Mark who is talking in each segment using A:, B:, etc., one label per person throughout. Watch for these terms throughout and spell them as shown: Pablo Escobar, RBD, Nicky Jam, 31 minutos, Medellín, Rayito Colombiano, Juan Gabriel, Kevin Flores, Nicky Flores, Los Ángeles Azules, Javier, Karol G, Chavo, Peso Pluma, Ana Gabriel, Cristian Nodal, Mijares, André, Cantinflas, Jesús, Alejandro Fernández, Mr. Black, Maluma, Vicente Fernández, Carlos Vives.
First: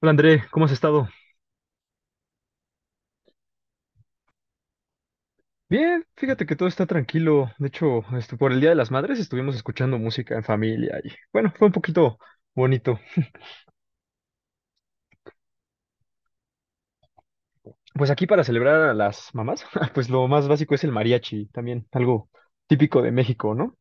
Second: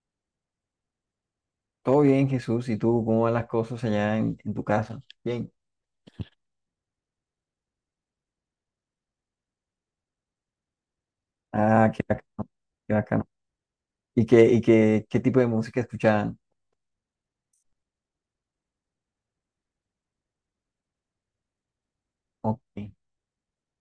A: Hola André, ¿cómo has estado?
B: Todo bien, Jesús. ¿Y tú cómo van las cosas allá en tu casa? Bien.
A: Bien, fíjate que todo está tranquilo. De hecho, por el Día de las Madres estuvimos escuchando música en familia y bueno, fue un
B: Ah, qué
A: poquito
B: bacano, qué
A: bonito.
B: bacano. ¿Y qué tipo de música escuchaban?
A: Pues aquí para celebrar a las mamás, pues lo más básico es el mariachi, también algo
B: Ok.
A: típico de México, ¿no?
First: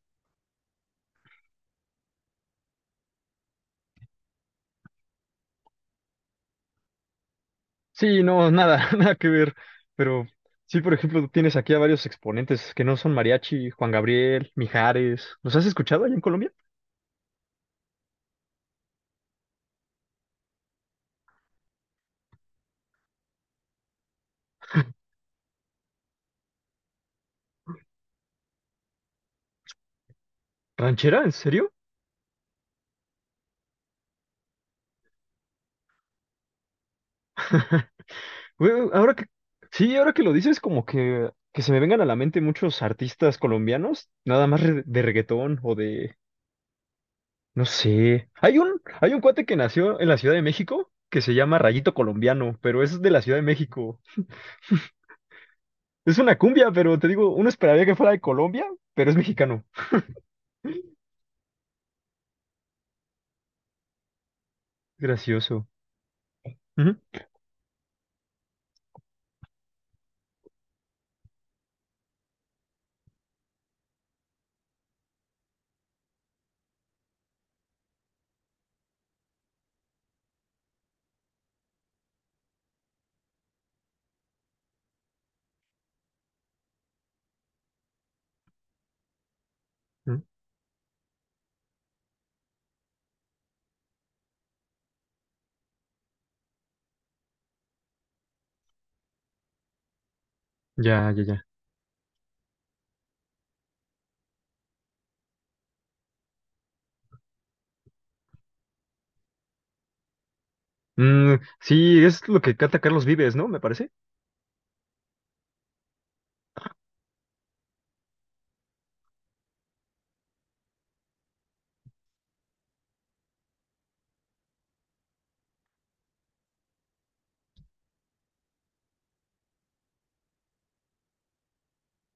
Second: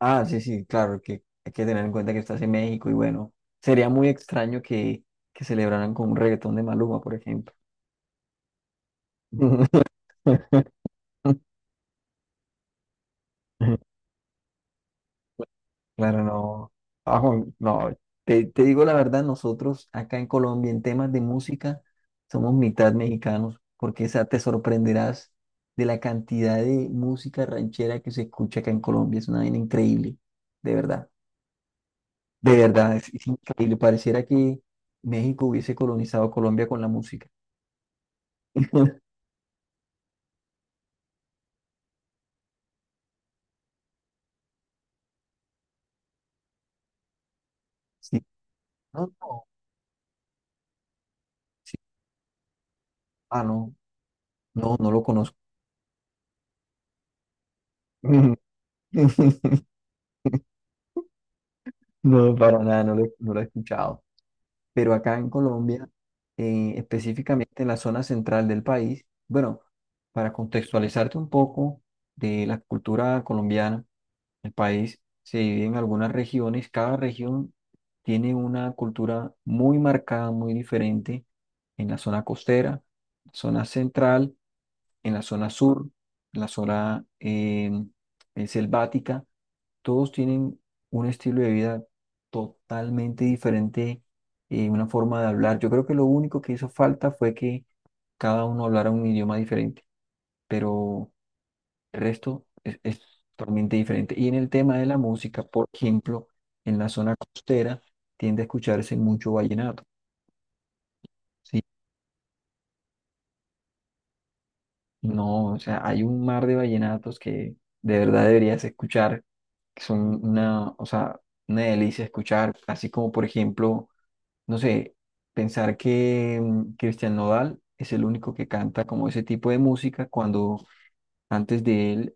B: Ah, sí, sí, claro, que hay que tener en cuenta que estás en México y bueno, sería muy extraño que celebraran con un reggaetón de Maluma, por ejemplo.
A: Sí, no, nada, nada que ver. Pero sí, por ejemplo, tienes aquí a varios exponentes que no son mariachi, Juan Gabriel, Mijares. ¿Los has escuchado allá en
B: Claro,
A: Colombia?
B: no. Ajo, no. Te digo la verdad, nosotros acá en Colombia en temas de música somos mitad mexicanos, porque esa te sorprenderás de la cantidad de música ranchera que se escucha acá en Colombia. Es una vaina increíble, de verdad.
A: ¿Ranchera? ¿En serio?
B: De verdad, es increíble. Pareciera que México hubiese colonizado Colombia con la música.
A: Güey, ahora que lo dices, como que, se me vengan a la mente muchos artistas colombianos, nada más de reggaetón o de, no
B: Sí.
A: sé.
B: No,
A: Hay un cuate
B: no.
A: que nació en la Ciudad de México que se llama
B: Sí.
A: Rayito Colombiano, pero es de la Ciudad
B: Ah,
A: de
B: no.
A: México.
B: No, no lo conozco.
A: Es una cumbia, pero te digo, uno esperaría que fuera de Colombia, pero es mexicano.
B: No, para nada, no lo he escuchado. Pero acá en
A: Gracioso.
B: Colombia,
A: Ujú,
B: específicamente en la zona central del país, bueno, para contextualizarte un poco de la cultura colombiana, el país se divide en algunas regiones, cada región tiene una cultura muy marcada, muy diferente en la zona costera, zona central, en la zona sur, en la zona selvática, todos
A: ujú.
B: tienen un estilo de vida totalmente diferente, una forma de hablar. Yo creo que lo único que hizo falta fue que cada uno hablara un idioma diferente, pero
A: Ya, ya, ya.
B: el resto es totalmente diferente. Y en el tema de la música, por ejemplo, en la zona costera tiende a escucharse mucho vallenato,
A: Mm,
B: ¿sí?
A: sí, es lo que canta Carlos Vives, ¿no? Me parece.
B: No, o sea, hay un mar de vallenatos que de verdad deberías escuchar, que son una, o sea, una delicia escuchar, así como por ejemplo no sé, pensar que Cristian Nodal es el único que canta como ese tipo de música, cuando antes de él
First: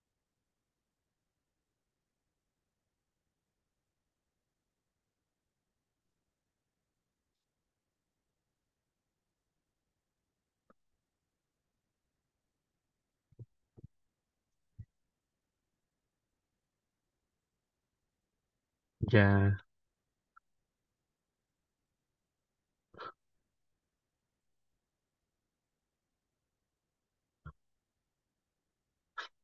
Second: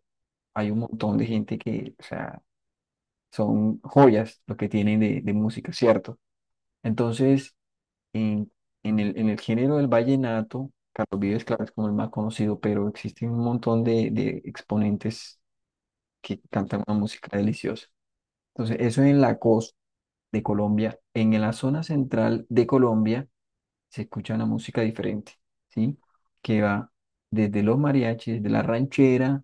B: hay un montón de gente que, o sea, son joyas lo que tienen de música, ¿cierto? Entonces, en, en el género del vallenato, Carlos Vives, claro, es como el más conocido, pero existen un montón de exponentes que cantan una música deliciosa. Entonces, eso en la
A: Ya.
B: costa de Colombia; en la zona central de Colombia se escucha una música diferente, ¿sí? Que va desde los mariachis, de la ranchera,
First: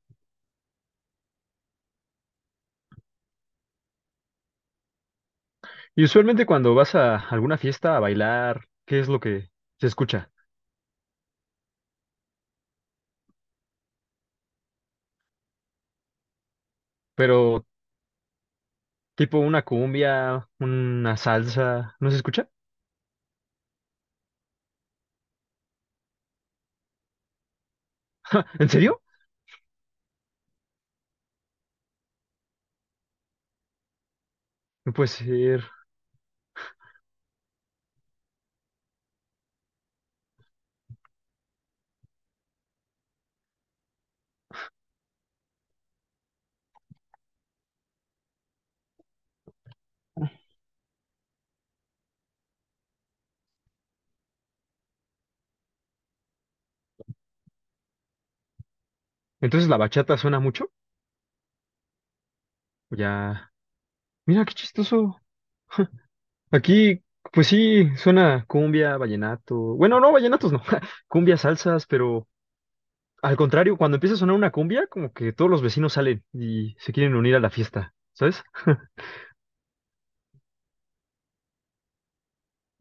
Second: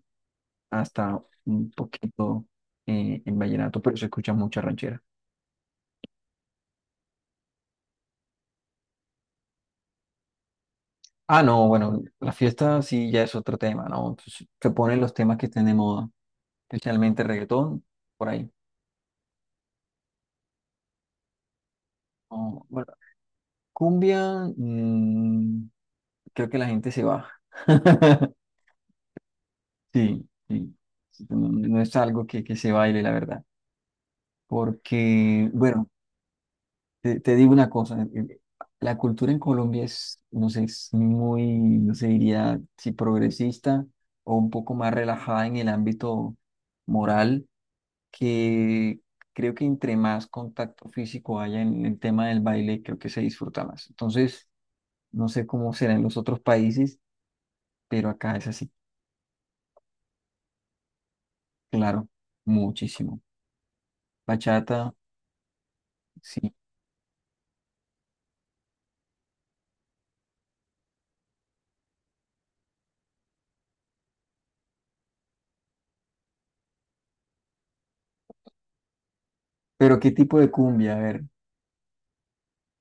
B: hasta un poquito el vallenato, pero se escucha mucha ranchera.
A: Y usualmente cuando vas a alguna fiesta a bailar, ¿qué es lo que se escucha?
B: Ah, no, bueno, la fiesta sí ya es otro tema, ¿no? Entonces, se ponen los temas que estén de moda, especialmente
A: Pero
B: reggaetón, por ahí.
A: tipo una cumbia, una salsa, ¿no se escucha?
B: Oh, bueno, cumbia, creo que la gente se va.
A: ¿En serio?
B: Sí, sí. No, no es algo que, se baile, la verdad.
A: No puede
B: Porque,
A: ser.
B: bueno, te digo una cosa, la cultura en Colombia es, no sé, es muy, no sé, diría si progresista o un poco más relajada en el ámbito moral, que creo que entre más contacto físico haya en el tema del baile, creo que se disfruta más. Entonces, no sé cómo será en los otros países, pero acá es así,
A: Entonces la bachata suena mucho.
B: claro, muchísimo.
A: Ya. Mira qué
B: Bachata,
A: chistoso.
B: sí.
A: Aquí, pues sí, suena cumbia, vallenato. Bueno, no, vallenatos no. Cumbia, salsas, pero al contrario, cuando empieza a sonar una cumbia, como que todos los vecinos salen y se quieren unir a la fiesta, ¿sabes?
B: Pero ¿qué tipo de cumbia? A ver,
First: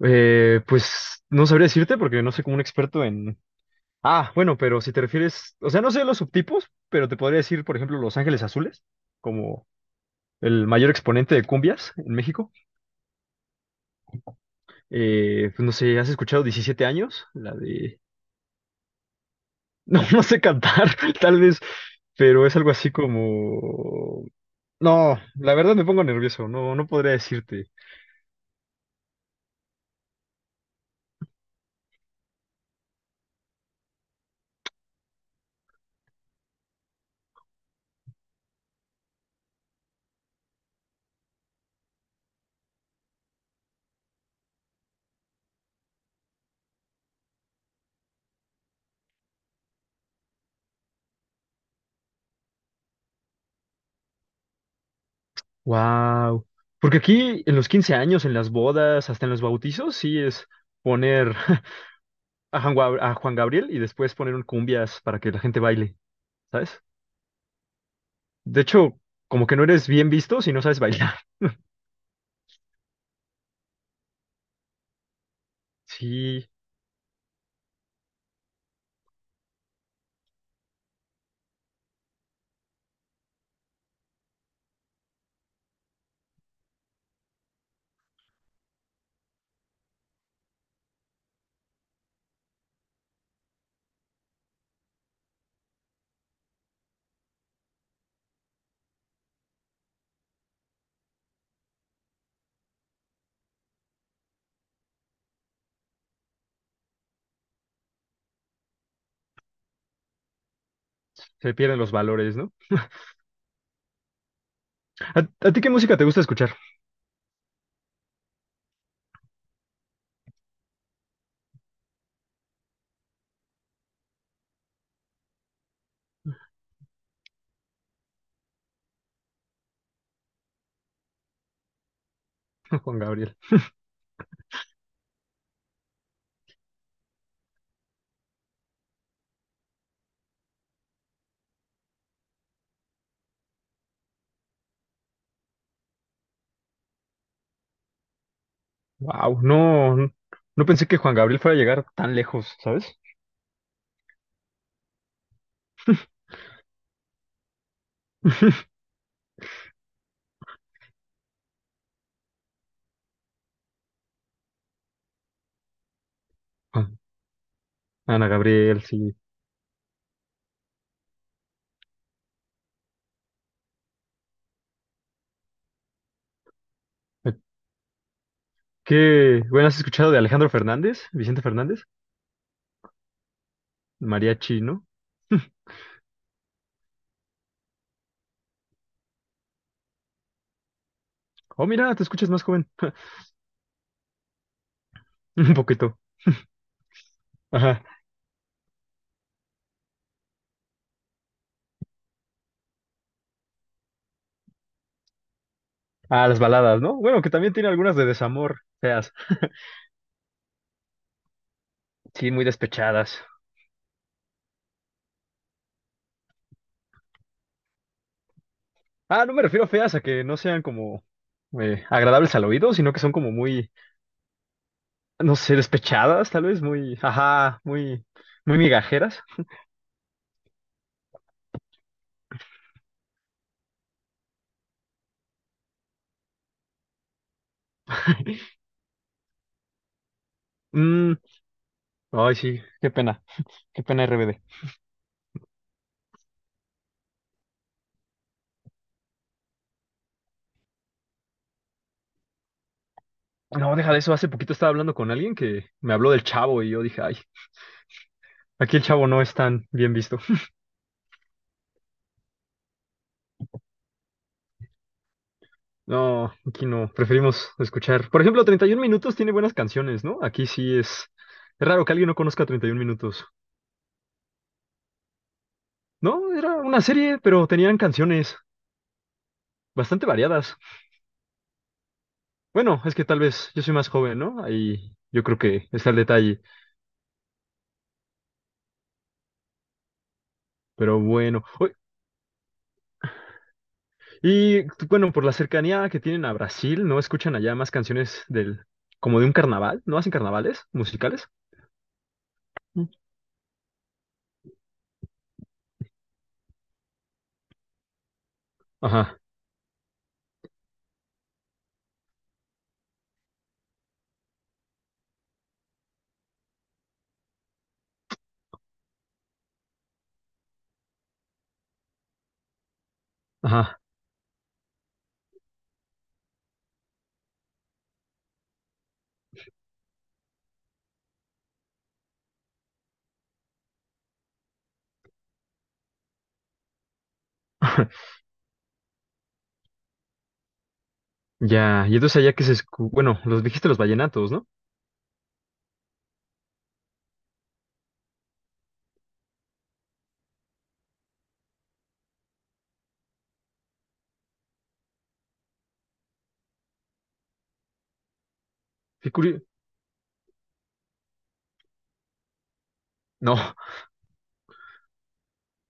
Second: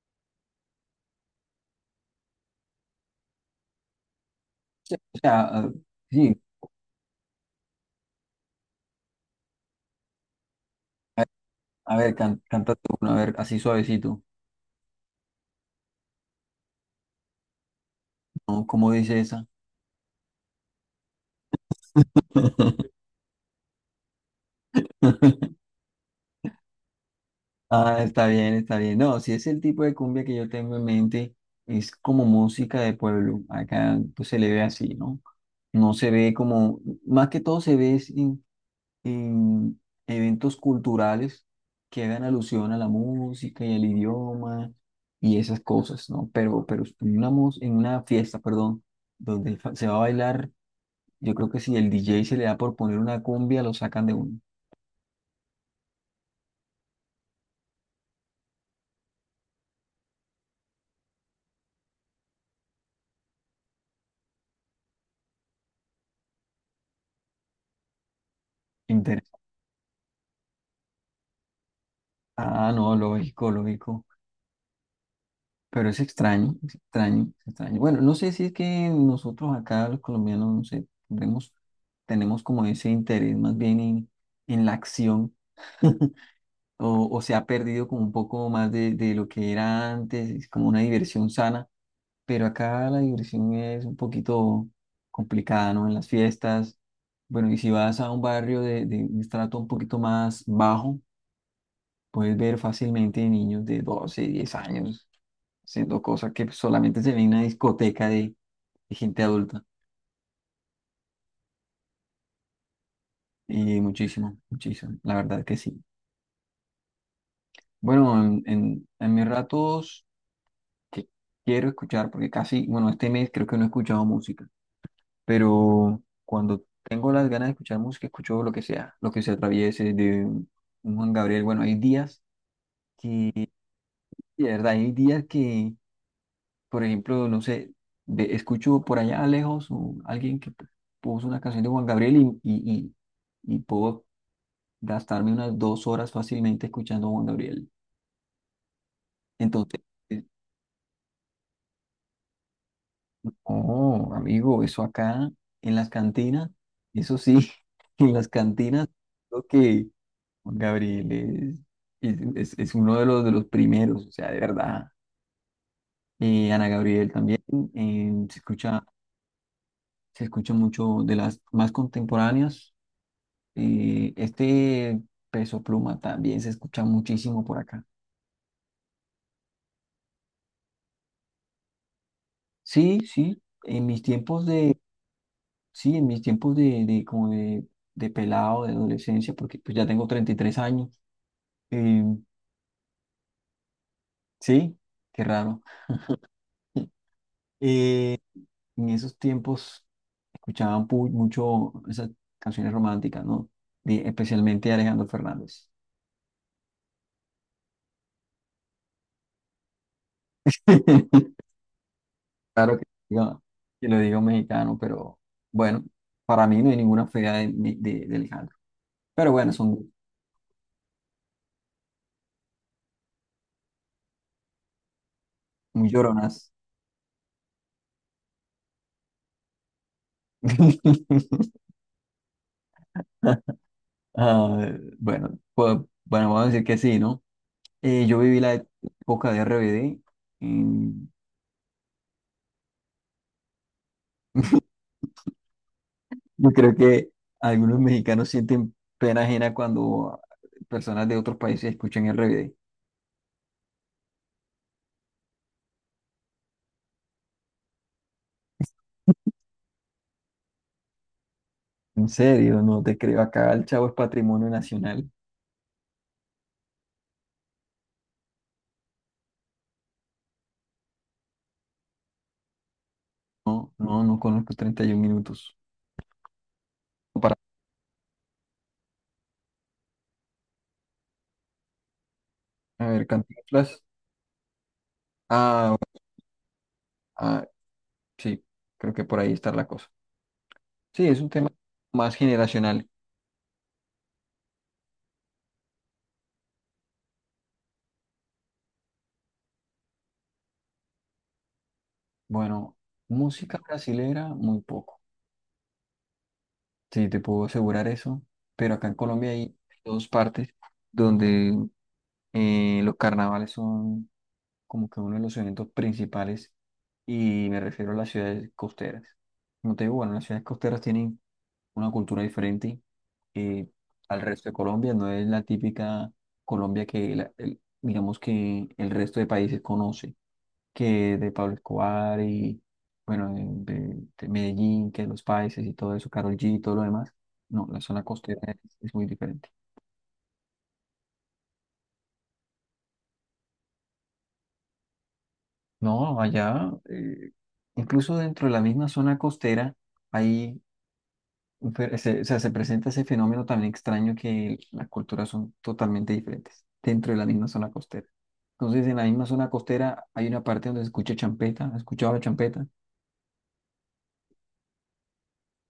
A: Pues no sabría decirte porque no soy como un experto en Ah, bueno, pero si te
B: o sea,
A: refieres,
B: ah,
A: o sea, no sé los
B: sí.
A: subtipos, pero te podría decir, por ejemplo, Los Ángeles Azules, como el mayor exponente de cumbias
B: A ver,
A: en México.
B: canta tú, a ver, así suavecito.
A: Pues no sé, ¿has escuchado 17 años? La de...
B: ¿No? ¿Cómo dice esa?
A: No, no sé cantar, tal vez, pero es algo así como... No, la verdad me pongo nervioso, no, no podría decirte.
B: Ah, está bien, está bien. No, si es el tipo de cumbia que yo tengo en mente, es como música de pueblo. Acá pues, se le ve así, ¿no? No se ve como, más que todo se ve es en eventos culturales que hagan alusión a la música y al idioma y esas cosas, ¿no? Pero en una, en una fiesta, perdón, donde se va a bailar. Yo creo que si el DJ se le da por poner una cumbia, lo sacan de un
A: Wow. Porque aquí en los 15 años, en las bodas, hasta en los bautizos, sí es poner a a Juan Gabriel y después poner un cumbias para que la gente baile. ¿Sabes? De hecho,
B: interés.
A: como que no eres bien visto si no sabes bailar.
B: Ah, no, lógico, lógico. Pero es
A: Sí,
B: extraño, es extraño, es extraño. Bueno, no sé si es que nosotros acá, los colombianos, no sé, tenemos, tenemos como ese interés más bien en la acción, o se ha perdido como un poco más de lo que era antes, es como una diversión sana. Pero acá la diversión es un poquito complicada, ¿no? En las fiestas. Bueno, y si vas a un barrio de, un estrato un poquito más bajo, puedes ver fácilmente niños de 12 10 años haciendo cosas que solamente se ven en una discoteca de gente adulta.
A: se pierden los valores, ¿no?
B: Y muchísimo, muchísimo, la verdad
A: A
B: que
A: ti qué
B: sí.
A: música te gusta escuchar,
B: Bueno, en mis ratos que quiero escuchar, porque casi, bueno, este mes creo que no he escuchado música, pero cuando tengo las ganas de escuchar música, escucho lo que sea, lo que se atraviese de un Juan Gabriel. Bueno, hay días
A: Juan Gabriel?
B: que, de verdad, hay días que... Por ejemplo, no sé, escucho por allá lejos alguien que puso una canción de Juan Gabriel y, y, y, y, puedo gastarme unas 2 horas fácilmente escuchando a Juan Gabriel.
A: Wow,
B: Entonces,
A: no,
B: eh,
A: no pensé que Juan Gabriel fuera a llegar tan lejos, ¿sabes?
B: oh, amigo, eso acá en las cantinas, eso sí, en las cantinas, creo que Juan Gabriel es, es, es uno de los primeros, o sea, de verdad. Ana
A: Ah,
B: Gabriel también, eh,
A: Ana
B: se
A: Gabriel,
B: escucha,
A: sí.
B: se escucha mucho de las más contemporáneas. Eh, este Peso Pluma también se escucha muchísimo por acá.
A: ¿Qué? Bueno, ¿has escuchado de Alejandro Fernández? Vicente Fernández,
B: Sí, sí, en mis tiempos
A: mariachi,
B: de,
A: ¿no?
B: sí, en mis tiempos de, como de pelado, de adolescencia, porque pues ya tengo 33 años.
A: Oh, mira,
B: Eh,
A: te escuchas más joven.
B: sí, qué
A: Un
B: raro.
A: poquito. Ajá.
B: Eh, en esos tiempos escuchaban mucho esas canciones románticas, ¿no? Especialmente de Alejandro Fernández.
A: Ah, las baladas, ¿no? Bueno, que también tiene algunas de desamor, feas. Sí, muy
B: Claro que,
A: despechadas.
B: que lo digo mexicano, pero bueno, para mí no hay ninguna fea de Alejandro.
A: Ah,
B: Pero
A: no me
B: bueno,
A: refiero a
B: son
A: feas a que no sean como agradables al oído, sino que son como muy, no sé,
B: muy
A: despechadas, tal
B: lloronas.
A: vez, muy, ajá, muy, muy migajeras.
B: Ah, bueno, pues, bueno, vamos a decir que sí, ¿no? Yo viví la época de RBD. mm,
A: Mm, ay, sí, qué pena RBD.
B: yo creo que algunos mexicanos sienten pena ajena cuando personas de otros países escuchan RBD.
A: No, deja de eso, hace poquito estaba hablando con alguien que me habló del Chavo y yo dije, ay, aquí el Chavo no es tan bien visto.
B: En serio, no te creo. Acá el Chavo es patrimonio nacional.
A: No, aquí no, preferimos escuchar. Por ejemplo, 31 minutos tiene buenas canciones, ¿no? Es raro que alguien no conozca 31 minutos.
B: No, no, no conozco 31 minutos.
A: No, era una serie,
B: Para,
A: pero tenían canciones bastante variadas. Bueno,
B: a
A: es que
B: ver,
A: tal vez yo soy
B: cantinflas.
A: más joven, ¿no? Ahí yo creo que
B: Ah,
A: está el detalle,
B: ah, sí, creo que por ahí está la cosa.
A: pero
B: Sí, es un
A: bueno.
B: tema
A: Oy,
B: más generacional.
A: y tú, bueno, por la cercanía que tienen a Brasil, ¿no escuchan allá más canciones del, como de un carnaval? ¿No hacen carnavales musicales?
B: Bueno,
A: Mm.
B: música brasilera, muy poco. Sí, te puedo asegurar eso. Pero acá en
A: Ajá,
B: Colombia hay dos partes donde los carnavales son como que uno de los eventos principales, y me refiero a las ciudades costeras. Como te digo, bueno, las ciudades costeras tienen una cultura diferente, eh,
A: ajá.
B: al resto de Colombia. No es la típica Colombia que, la- el- digamos que el resto de países conoce. Que de Pablo Escobar y, bueno, de, de Medellín, que los países y todo eso, Karol G y todo lo demás. No, la zona costera es muy diferente.
A: Ya, y entonces allá que se escu- bueno, los dijiste los vallenatos, ¿no?
B: No, allá, incluso dentro de la misma zona costera, hay, un se, o sea, se presenta ese fenómeno también extraño que las culturas son totalmente diferentes dentro de la misma zona costera. Entonces, en la
A: Qué
B: misma
A: curio-
B: zona costera hay una parte donde se escucha champeta, ¿has escuchado la champeta?
A: No,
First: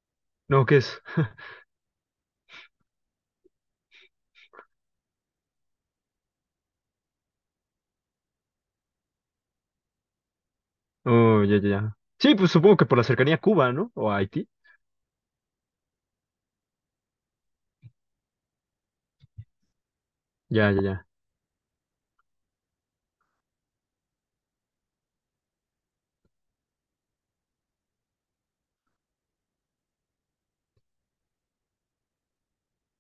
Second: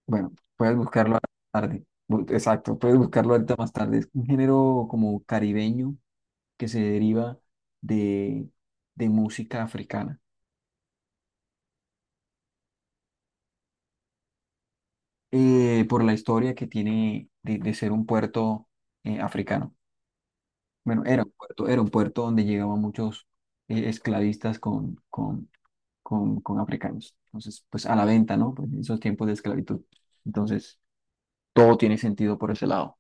B: Bueno,
A: no,
B: puedes
A: ¿qué es?
B: buscarlo a la tarde. Exacto, puedes buscarlo ahorita más tarde. Es un género como caribeño que se deriva de, de música africana,
A: Oh, ya, ya, ya. Sí, pues supongo que por la cercanía a Cuba, ¿no? O a Haití.
B: por la historia que tiene de ser un puerto africano.
A: Ya, ya,
B: Bueno,
A: ya.
B: era un puerto donde llegaban muchos esclavistas con, con africanos. Entonces, pues a la venta, ¿no? Pues, en esos tiempos de esclavitud. Entonces, todo tiene sentido por ese lado.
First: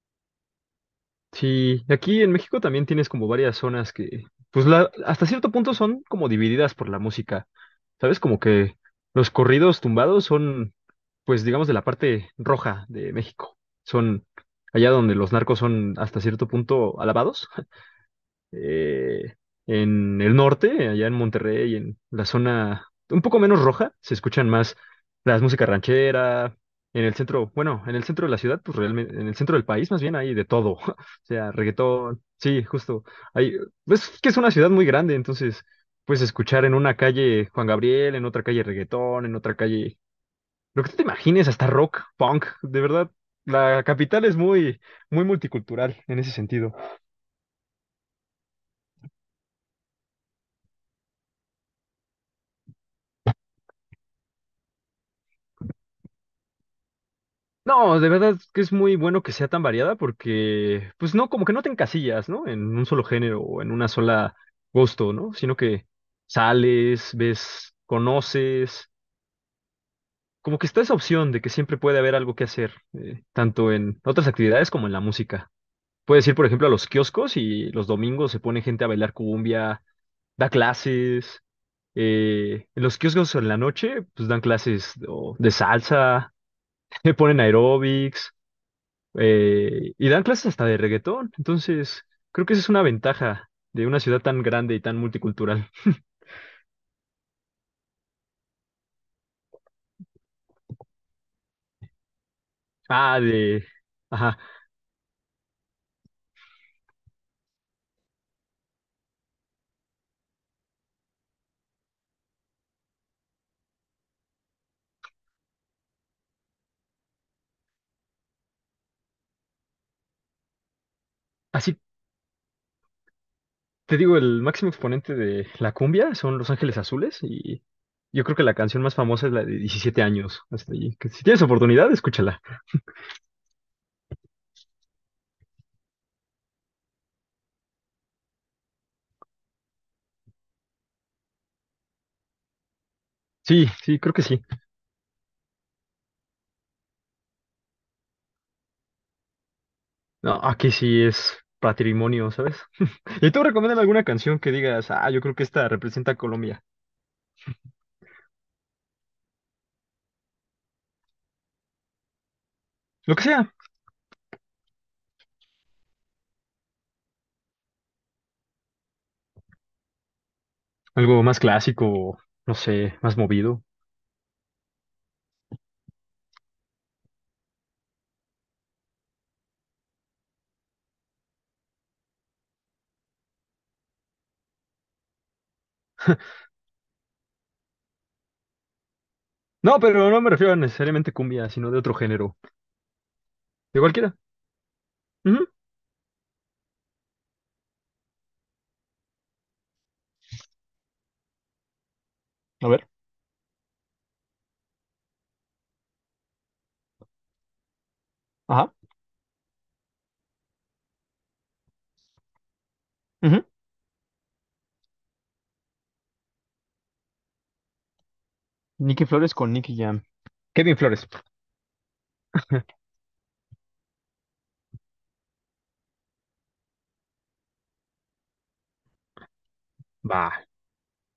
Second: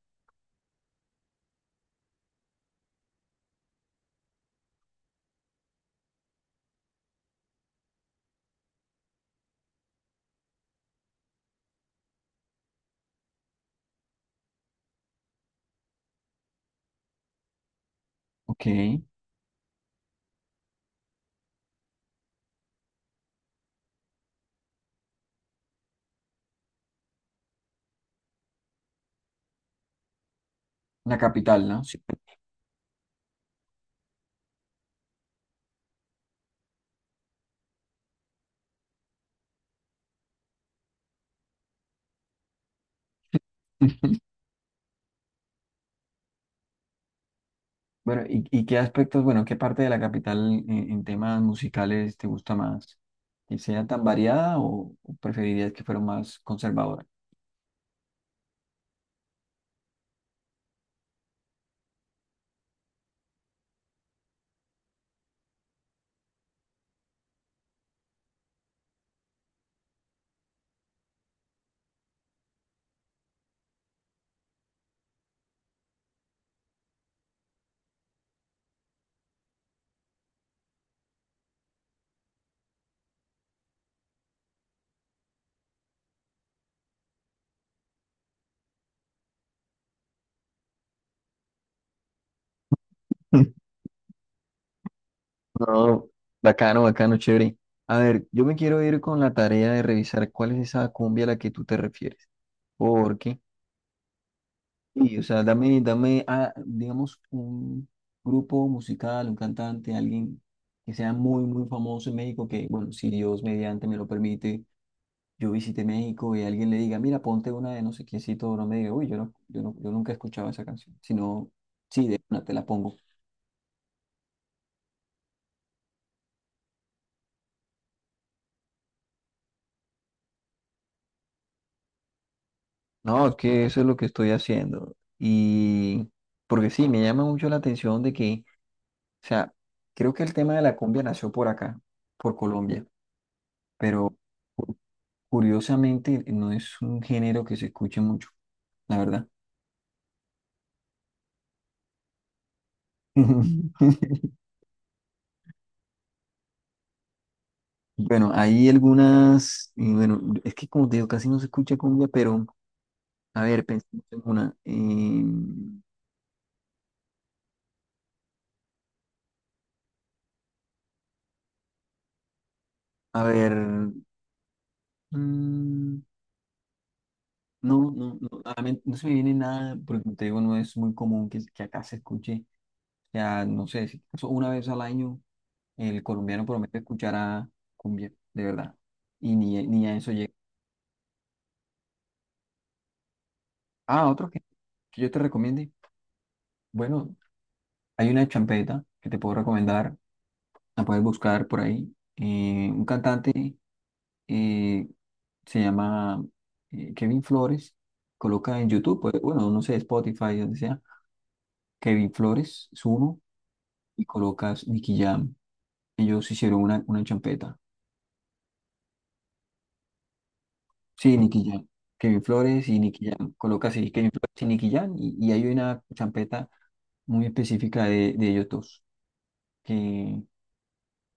A: Sí, aquí en México también tienes como varias zonas que, pues la, hasta cierto punto son como divididas por la música, ¿sabes? Como que los corridos tumbados son, pues digamos, de la parte roja de México. Son allá donde los narcos son hasta cierto punto alabados.
B: Ok,
A: eh, en el norte, allá en Monterrey, en la zona un poco menos roja, se escuchan más las músicas ranchera. En el centro, bueno, en el centro de la ciudad, pues realmente, en el centro del país más bien hay de todo. O
B: la
A: sea,
B: capital, ¿no? Sí.
A: reggaetón, sí, justo. Hay, es que es una ciudad muy grande, entonces puedes escuchar en una calle Juan Gabriel, en otra calle reggaetón, en otra calle, lo que tú te imagines, hasta rock, punk. De verdad, la capital es muy, muy multicultural en ese sentido.
B: Bueno, y qué aspectos, bueno, qué parte de la capital en temas musicales te gusta más? ¿Que sea tan variada o preferirías que fuera más conservadora?
A: No, de verdad es que es muy bueno que sea tan variada porque, pues no, como que no te encasillas, ¿no? En un solo género o en una sola gusto, ¿no? Sino que sales, ves, conoces, como que está esa opción de que siempre puede haber algo que hacer, tanto en otras actividades como en la música. Puedes ir, por ejemplo, a los kioscos y los domingos se pone gente a bailar cumbia, da clases. En los kioscos en la noche, pues dan clases o de salsa, ponen aeróbics. Y dan clases hasta de reggaetón. Entonces, creo que esa es una ventaja de una ciudad tan grande y tan multicultural.
B: No, bacano, bacano, chévere. A ver, yo me quiero ir con la tarea de revisar cuál es esa cumbia a la que tú te refieres.
A: Ah,
B: Porque,
A: de... Ajá.
B: sí, o sea, dame, ah, digamos, un grupo musical, un cantante, alguien que sea muy, muy famoso en México, que, bueno, si Dios mediante me lo permite, yo visité México y alguien le diga, mira, ponte una de no sé quiéncito, no me diga, uy, yo no, yo no, yo nunca he escuchado esa canción, sino,
A: Así
B: sí, de una te la pongo.
A: te digo, el máximo exponente de la cumbia son Los Ángeles Azules y yo creo que la canción más famosa es la de 17 años. Hasta allí. Que si tienes oportunidad, escúchala.
B: No, es que eso es lo que estoy haciendo. Y porque sí, me llama mucho la atención de que, o sea, creo que el tema de la cumbia nació por acá, por Colombia,
A: Sí, sí, creo
B: pero
A: que sí.
B: cu- curiosamente no es un género que se escuche mucho, la verdad.
A: No, aquí sí es patrimonio, ¿sabes? Y tú recomiendas alguna canción que digas, ah, yo creo que esta representa a Colombia.
B: Bueno, hay algunas, y bueno, es que como te digo, casi no se escucha cumbia, pero...
A: Lo que
B: A
A: sea,
B: ver, pensemos en una. em,
A: algo más clásico, no sé, más
B: a ver.
A: movido.
B: mm, no, no, no, a la mente no se me viene nada, porque como te digo, no es muy común que, acá se escuche. Ya, no sé, si acaso una vez al año el colombiano promete escuchar a cumbia, de verdad. Y ni,
A: No,
B: ni a
A: pero
B: eso
A: no me
B: llega.
A: refiero a necesariamente cumbia, sino de otro género. De
B: Ah,
A: cualquiera.
B: otro que yo te
A: Ujú.
B: recomiende. Bueno, hay una champeta que te puedo recomendar. La puedes buscar por ahí.
A: A
B: Un
A: ver.
B: cantante, eh, se llama, Kevin Flores, coloca en
A: Ajá.
B: YouTube, pues, bueno, no sé, Spotify, donde sea, Kevin Flores es uno,
A: Ujú.
B: y colocas Nicky Jam. Ellos hicieron una champeta.
A: Nicky Flores con Nicky Jam. Kevin Flores.
B: Sí, Nicky Jam. Kevin Flores y Nicky Jam. Colocas ahí Kevin Flores y Nicky Jam y hay una champeta muy específica de ellos dos. Que,
A: Va.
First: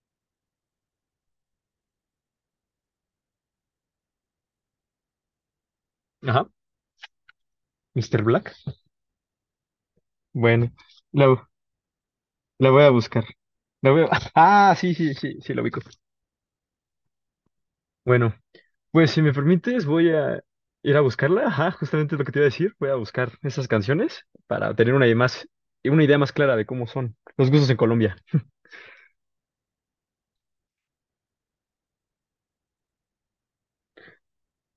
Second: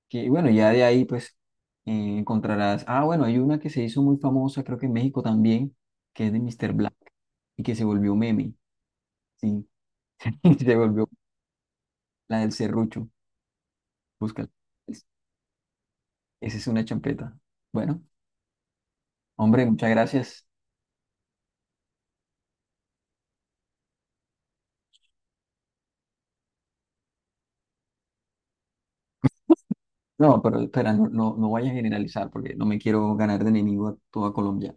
B: bueno, ya de ahí pues encontrarás. Ah, bueno, hay una que se hizo muy famosa, creo que en México también, que es de
A: Ajá.
B: Mr. Black y que se volvió
A: Mr. Black.
B: meme. Sí,
A: Bueno,
B: se volvió...
A: la,
B: La del
A: la voy a
B: serrucho.
A: buscar. La voy a-
B: Búscala.
A: Ah, sí,
B: Es-
A: sí, sí, sí, la ubico.
B: Esa es una champeta. Bueno,
A: Bueno, pues si me
B: hombre,
A: permites,
B: muchas
A: voy a
B: gracias.
A: ir a buscarla. Ajá, justamente lo que te iba a decir. Voy a buscar esas canciones para tener una idea más clara de cómo son los gustos en Colombia.
B: No, pero espera, no, no, no vayas a generalizar porque no me quiero ganar de enemigo a toda Colombia.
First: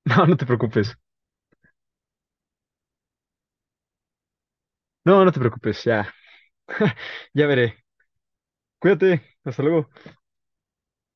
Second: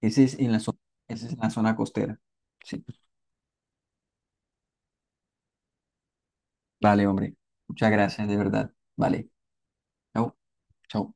B: Ese
A: No, no
B: es
A: te
B: en la zona,
A: preocupes.
B: ese es en la zona costera. Sí.
A: No, no te preocupes. Ya,
B: Vale, hombre.
A: ya veré.
B: Muchas gracias, de verdad.
A: Cuídate.
B: Vale.
A: Hasta luego.
B: Chao. Chao.